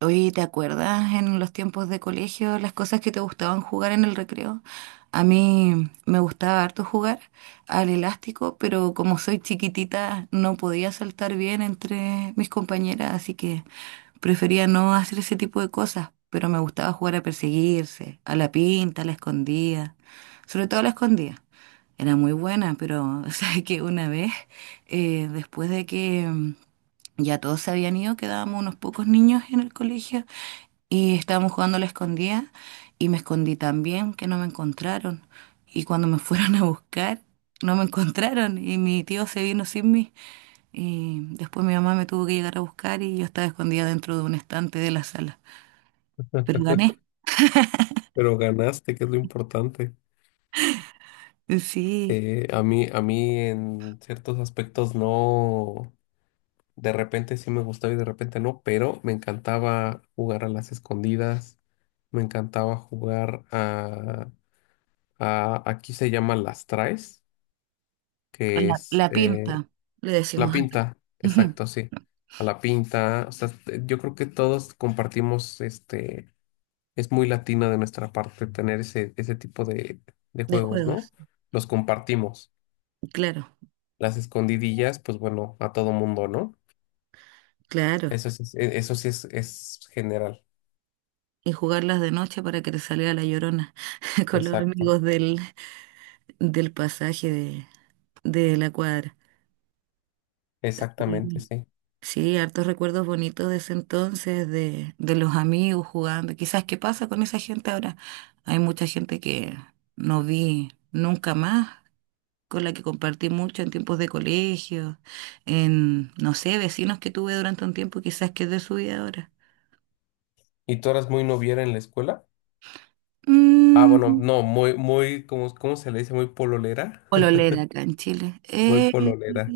Oye, ¿te acuerdas en los tiempos de colegio las cosas que te gustaban jugar en el recreo? A mí me gustaba harto jugar al elástico, pero como soy chiquitita no podía saltar bien entre mis compañeras, así que prefería no hacer ese tipo de cosas, pero me gustaba jugar a perseguirse, a la pinta, a la escondida, sobre todo a la escondida. Era muy buena, pero sabes que una vez, después de que ya todos se habían ido, quedábamos unos pocos niños en el colegio y estábamos jugando a la escondida y me escondí también, que no me encontraron. Y cuando me fueron a buscar, no me encontraron y mi tío se vino sin mí. Y después mi mamá me tuvo que llegar a buscar y yo estaba escondida dentro de un estante de la sala. Pero gané, Pero ganaste, que es lo importante. sí, A mí, a mí en ciertos aspectos no, de repente sí me gustaba y de repente no, pero me encantaba jugar a las escondidas, me encantaba jugar a aquí se llama las traes, con que la, es la pinta, le la decimos acá, pinta, ujú, exacto, sí, a la pinta. O sea, yo creo que todos compartimos este es muy latina de nuestra parte tener ese tipo de de juegos, ¿no? juegos, Los compartimos. claro, Las escondidillas, pues bueno, a todo mundo, ¿no? claro. Eso sí, eso sí es general. Y jugarlas de noche para que te saliera la llorona con los Exacto, amigos del pasaje de la cuadra. exactamente, Y sí. sí, hartos recuerdos bonitos de ese entonces, de los amigos jugando. Quizás, ¿qué pasa con esa gente ahora? Hay mucha gente que no vi nunca más, con la que compartí mucho en tiempos de colegio, no sé, vecinos que tuve durante un tiempo, quizás que es de su vida ahora. ¿Y tú eras muy noviera en la escuela? Ah, bueno, Mm, no, muy, ¿cómo, cómo se le dice? Muy pololera. pololera acá en Chile. Muy pololera.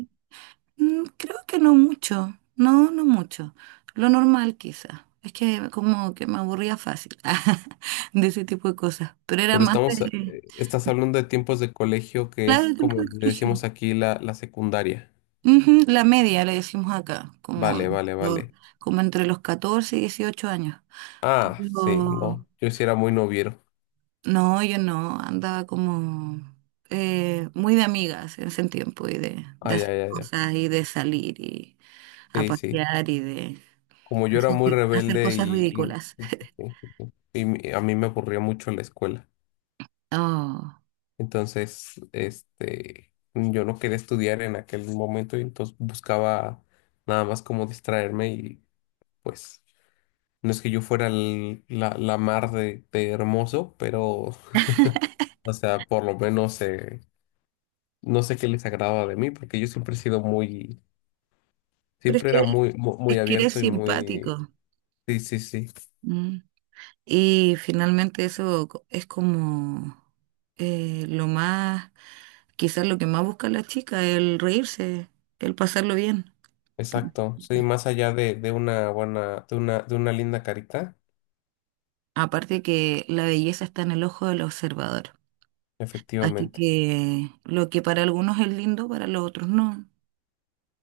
Creo que no mucho, no mucho. Lo normal quizá. Es que como que me aburría fácil de ese tipo de cosas. Pero era Pero más estamos, eh, de, estás hablando de tiempos de colegio que claro, es el tiempo como de le decimos colegio. aquí la secundaria. Ujú, la media le decimos acá, Vale, vale, lo- vale. como entre los 14 y 18 años. Ah, sí, Pero no, yo sí era muy noviero. no, yo no, andaba como muy de amigas en ese tiempo y de, Ah, de ya, hacer ya, ya. cosas y de salir y a Sí, sí. pasear y de Como yo era muy hacer rebelde cosas ridículas. Sí, sí, sí. A mí me aburría mucho la escuela. Oh, Entonces, este, yo no quería estudiar en aquel momento y entonces buscaba nada más como distraerme y pues no es que yo fuera la mar de hermoso, pero, o sea, por lo menos no sé qué les agradaba de mí porque yo siempre he sido muy, pero es siempre que era eres, es muy que eres abierto y muy, simpático. sí, sí, sí. Mm. Y finalmente eso es como lo más, quizás lo que más busca la chica, el reírse, el pasarlo bien. Exacto, sí, más allá de una buena, de una linda carita, Aparte que la belleza está en el ojo del observador. Así efectivamente. que lo que para algunos es lindo, para los otros no.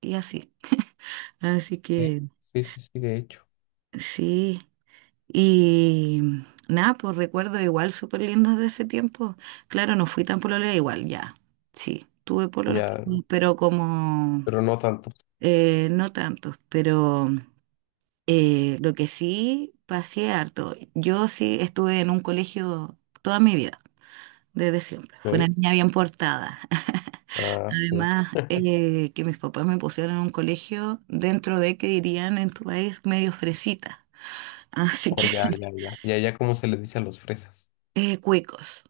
Y así. Así Sí, que sí, sí, sí, de hecho. sí. Y nada, pues recuerdo igual súper lindos de ese tiempo. Claro, no fui tan pololera, igual ya. Sí, tuve pololos, Ya, pero como pero no tanto. No tantos. Pero lo que sí pasé harto. Yo sí estuve en un colegio toda mi vida, desde siempre. Fui una ¿Ok? niña bien portada. Ah, sí. Además, que mis papás me pusieron en un colegio dentro de, que dirían en tu país, medio fresita. Así O que, ya, ya, ya. Ya, ya, ¿como se le dice a los fresas? Cuecos.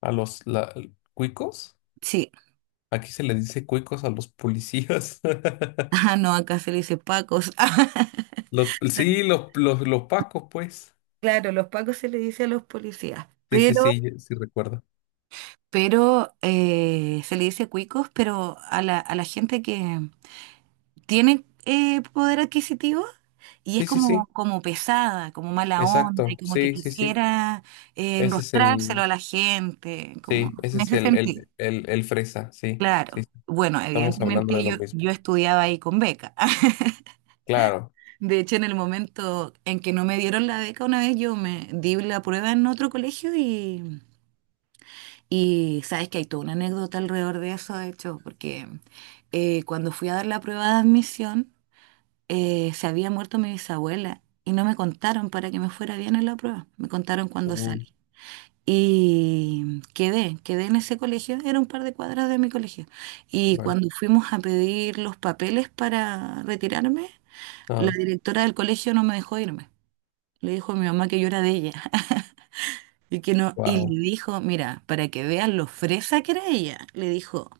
A los la- Cuicos. Sí, Aquí se le dice cuicos a los policías. ah, no, acá se le dice pacos. Los, sí, los pacos, pues. Claro, los pacos se le dice a los policías, Sí, sí, pero, sí, sí recuerdo. pero eh, se le dice cuicos, pero a la gente que tiene poder adquisitivo y es Sí, sí, como, sí. como pesada, como mala onda y Exacto. como que Sí, sí, sí. quisiera Ese es enrostrárselo el. a la gente, como Sí, ese en es ese sentido, el fresa, sí, sí, claro. sí, Bueno, estamos hablando evidentemente de yo, lo mismo. yo estudiaba ahí con beca. Claro. De hecho, en el momento en que no me dieron la beca una vez, yo me di la prueba en otro colegio y sabes que hay toda una anécdota alrededor de eso, de hecho, porque cuando fui a dar la prueba de admisión, se había muerto mi bisabuela y no me contaron para que me fuera bien en la prueba, me contaron cuando Uh, salí. Y quedé en ese colegio, era un par de cuadras de mi colegio. Y vale. cuando fuimos a pedir los papeles para retirarme, la Ah, directora del colegio no me dejó irme. Le dijo a mi mamá que yo era de ella. Y que no, y wow. le dijo, mira, para que vean lo fresa que era ella, le dijo,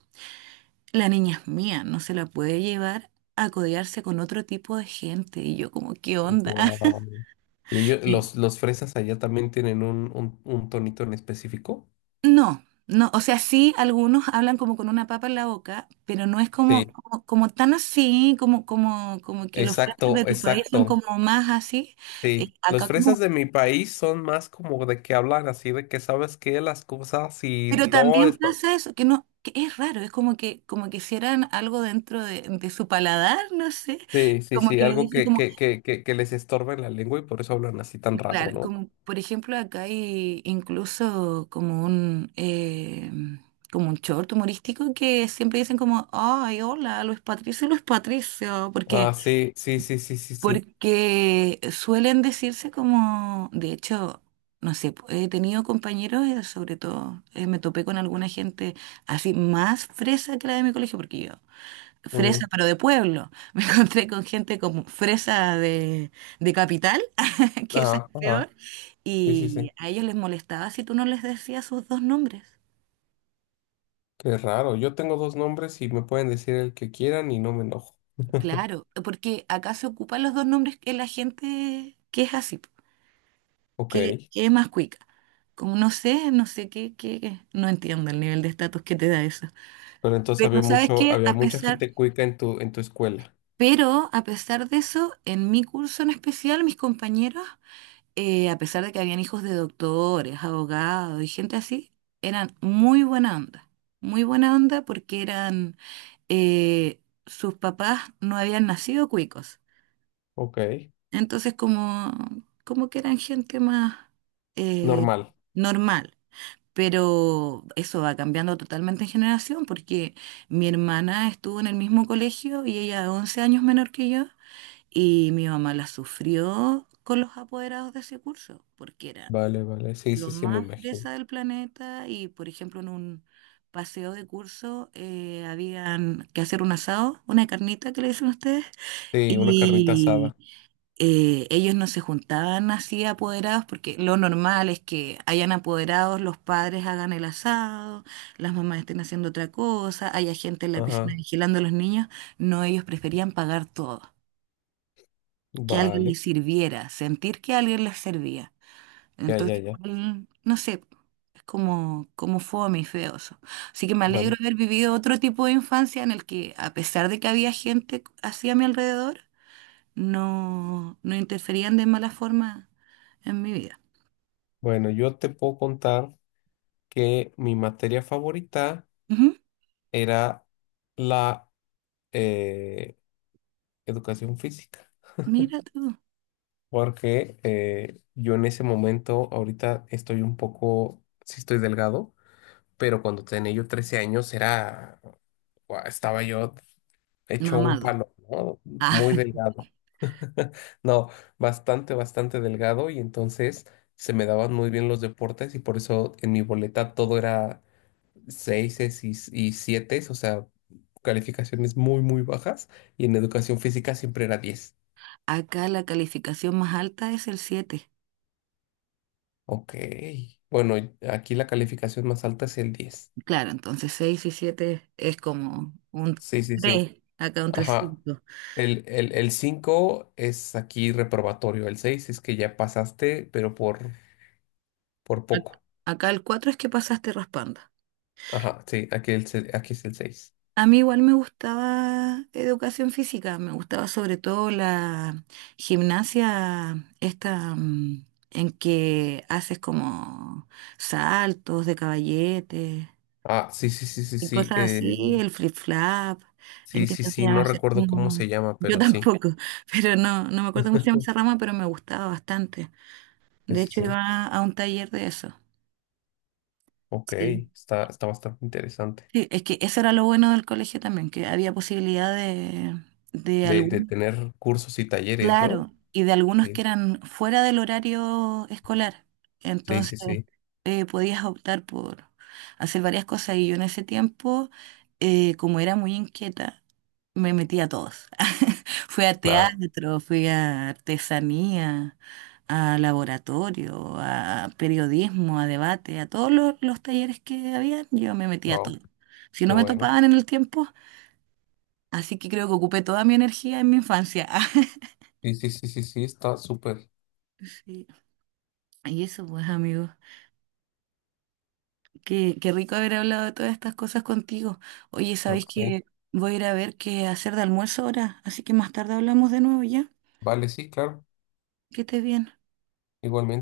la niña es mía, no se la puede llevar a codearse con otro tipo de gente. Y yo como, ¿qué onda? Wow. ¿Y ellos, Y los fresas allá también tienen un tonito en específico? no, no, o sea, sí, algunos hablan como con una papa en la boca, pero no es como, Sí, como, como tan así, como que los frases exacto, de tu país son exacto. como más así. Sí. Los Acá fresas como de mi país son más como de que hablan así, de que sabes que las cosas y Pero no también está- pasa eso, que no, que es raro, es como que, hicieran algo dentro de su paladar, no sé. Sí, sí, Como sí, que algo dicen como, que les estorba en la lengua y por eso hablan así tan raro, claro, ¿no? como por ejemplo acá hay incluso como un short humorístico que siempre dicen como, ay, hola, Luis Patricio, Luis Patricio, porque Ah, sí, sí, sí, sí, sí, sí. Porque suelen decirse como, de hecho, no sé, he tenido compañeros, sobre todo, me topé con alguna gente así más fresa que la de mi colegio, porque yo, fresa Mm. pero de pueblo, me encontré con gente como fresa de capital, que esa es Ajá, peor, ajá. Sí, sí, y sí. a ellos les molestaba si tú no les decías sus dos nombres. Qué raro. Yo tengo dos nombres y me pueden decir el que quieran y no me enojo. Claro, porque acá se ocupan los dos nombres que la gente que es así. Ok. ¿Qué es más cuica? Como no sé qué. No entiendo el nivel de estatus que te da eso. Pero entonces había Pero sabes mucho, qué, había a mucha pesar, gente cuica en en tu escuela. pero a pesar de eso, en mi curso en especial, mis compañeros, a pesar de que habían hijos de doctores, abogados y gente así, eran muy buena onda. Muy buena onda porque eh, sus papás no habían nacido cuicos. Ok. Entonces como, como que eran gente más eh, Normal. normal. Pero eso va cambiando totalmente en generación porque mi hermana estuvo en el mismo colegio y ella es 11 años menor que yo y mi mamá la sufrió con los apoderados de ese curso porque era Vale, vale. Sí, lo sí, sí, me más imagino. fresa del planeta y por ejemplo en un paseo de curso habían que hacer un asado, una carnita que le dicen ustedes. Sí, una carnita Y asada. Ellos no se juntaban así apoderados porque lo normal es que hayan apoderados, los padres hagan el asado, las mamás estén haciendo otra cosa, haya gente en la piscina Ajá. vigilando a los niños. No, ellos preferían pagar todo, que alguien Vale. les sirviera, sentir que alguien les servía. Ya, ya, Entonces, ya. igual, no sé, es como, como fome y feo eso. Así que me alegro Vale. de haber vivido otro tipo de infancia en el que, a pesar de que había gente así a mi alrededor, no, no interferían de mala forma en mi vida. Bueno, yo te puedo contar que mi materia favorita Ujú, era la eh, educación física. mira tú, Porque yo en ese momento, ahorita estoy un poco, sí estoy delgado, pero cuando tenía yo 13 años era, guau, estaba yo hecho un mamado. palo, ¿no? Ah, Muy delgado. No, bastante delgado y entonces se me daban muy bien los deportes y por eso en mi boleta todo era seises y sietes, o sea, calificaciones muy bajas y en educación física siempre era 10. acá la calificación más alta es el siete. Ok. Bueno, y aquí la calificación más alta es el 10. Claro, entonces 6 y 7 es como un Sí, sí, sí. 3 acá un Ajá. 3,5. El 5 es aquí reprobatorio. El 6 es que ya pasaste, pero por Ac- poco. Acá el 4 es que pasaste raspando. Ajá, sí, aquí, aquí es el 6. A mí igual me gustaba educación física, me gustaba sobre todo la gimnasia esta en que haces como saltos de caballete Ah, sí, sí, sí, sí, y sí. cosas así, el flip flap, en sí, que sí, te sí, hacían no hacer recuerdo cómo como. se llama, Yo pero sí. tampoco, pero no me acuerdo cómo se llama esa rama, pero me gustaba bastante. Sí, De sí, hecho, sí. iba a un taller de eso. Ok, Sí, está bastante interesante. sí, es que eso era lo bueno del colegio también, que había posibilidad de De algún tener cursos y talleres, ¿no? Claro, y de algunos que Sí, eran fuera del horario escolar. sí, Entonces, sí, sí. Podías optar por hacer varias cosas. Y yo en ese tiempo, como era muy inquieta, me metí a todos. Fui a Claro. teatro, fui a artesanía, a laboratorio, a periodismo, a debate, a todos los talleres que había, yo me metí a todo. Wow, Si qué no me bueno. topaban en el tiempo, así que creo que ocupé toda mi energía en mi infancia. Sí, sí, sí, sí, sí, está súper. Sí. Y eso, pues, amigos. Qué, qué rico haber hablado de todas estas cosas contigo. Oye, Claro ¿sabéis que sí. que voy a ir a ver qué hacer de almuerzo ahora? Así que más tarde hablamos de nuevo ya. Vale, sí, claro. Que estés bien. Igualmente.